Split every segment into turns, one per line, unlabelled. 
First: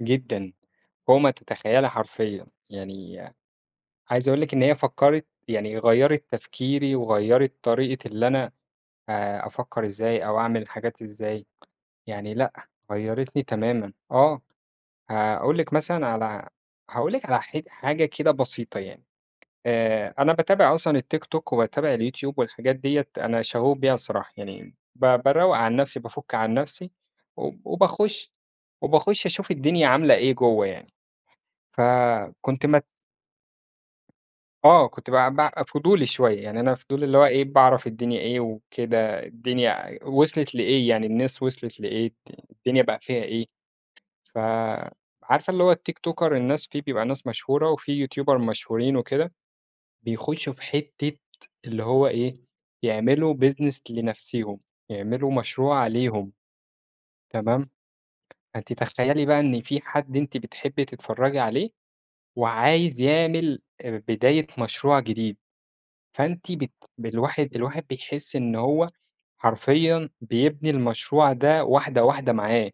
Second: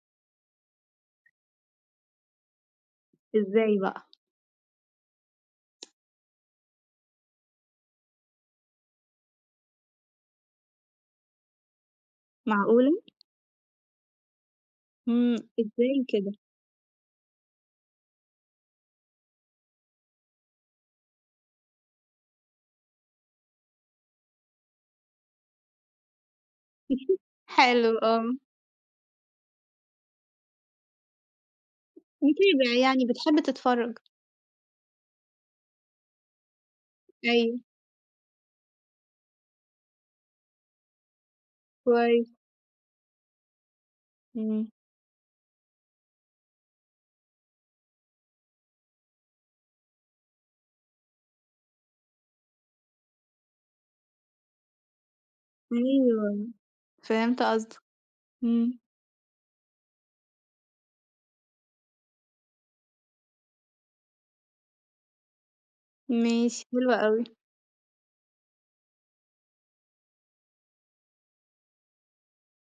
جدًا، فوق ما تتخيّلي حرفيًا، يعني
إزاي بقى؟
عايز أقول لِك إن هي فكّرِت يعني غيّرِت تفكيري وغيّرِت طريقة اللي أنا آآ، أفكّر إزاي أو أعمل الحاجات إزاي، يعني لأ،
معقولة!
غيّرِتني تمامًا آه،
امم،
هاقول لِك
إزاي
مثلًا
كده؟
على هاقول لِك على ح حاجة كده بسيطة يعني، آآ، أنا باتابع أصلًا التيك توك وباتابع اليوتيوب والحاجات ديّة أنا شغوف بيها الصراحة يعني، ب باروق عن نفسي بافُك عن نفسي، وب
حلو آه.
وباخش وباخش أشوف الدنيا عاملة إيه جوّه يعني، ف كُنت
متابع
مت
يعني بتحب تتفرج.
آه، كُنت بقى ب فضولي شوية يعني أنا فضولي اللي هو إيه
أيوه.
باعرف الدنيا إيه وكده الدنيا ع وصلت لإيه يعني الناس وصلت لإيه،
كويس.
الدنيا بقى فيها إيه، ف
امم.
عارفة اللي هو التيكتوكر الناس في بيبقى ناس مشهورة وفي يوتيوبر مشهورين وكده، بيخشوا في حتة، اللي هو إيه، يعملوا business لنفسيهم، يعملوا مشروع ليهم.
أيوه، فهمت
تمام،
قصدك،
فأنتِ
امم.
تخيّلي بقى إن في حد أنتِ بتحبي تتفرجي عليه، وعايز يعمل بداية مشروع جديد، فأنتِ
ماشي
بت
حلو أوي.
بالواحد الواحد بيحس إن هو حرفيًا بيبني المشروع ده واحدة واحدة معاه،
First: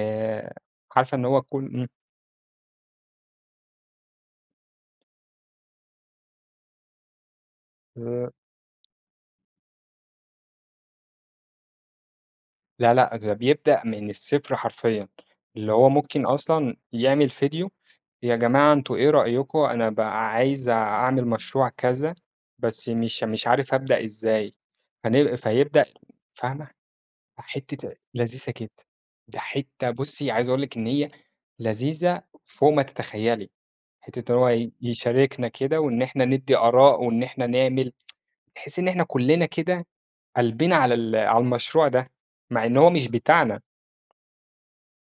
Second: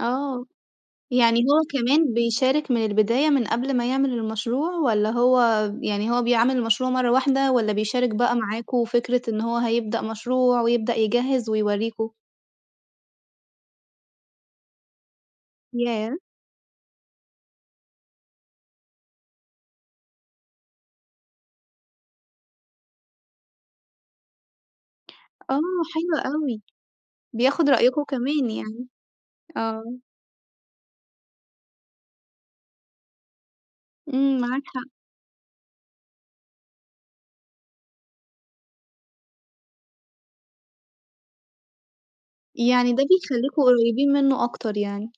آه،
عارفة إن
يعني
هو
هو
كل امم.
كمان بيشارك من البداية من قبل ما يعمل المشروع والّا هو يعني هو بيعمل المشروع مرّة واحدة، والّا بيشارك
آآ
بقى معاكوا وفكرة إن هو هيبدأ مشروع ويبدأ يجهز ويوريكم؟
لأ، لأ، ده بيبدأ من الصفر حرفيًا، اللي هو
ياه!
ممكن أصلًا يعمل ڤيديو، يا جماعة أنتم إيه رأيكم أنا بقى عايز أعمل مشروع كذا، بس مش مش عارف أبدأ إزاي، فنل
آه
فيبدأ
حلو أوي،
فاهمة، أ
بياخد
حتّة
رأيكم
لذيذة
كمان
كده،
يعني،
ده
آه.
حتّة بُصي عايز أقول لِك إن هي لذيذة فوق ما تتخيّلي، حتّة إن
امم، معاك
هو
حق.
يشاركنا كده وإن إحنا ندّي آراء وإن إحنا نعمل، بحيث إن إحنا كلنا كده، قلبنا على ال على المشروع ده، مع إن هو
يعني ده
مش بتاعنا.
بيخليكم قريبين منه أكتر يعني.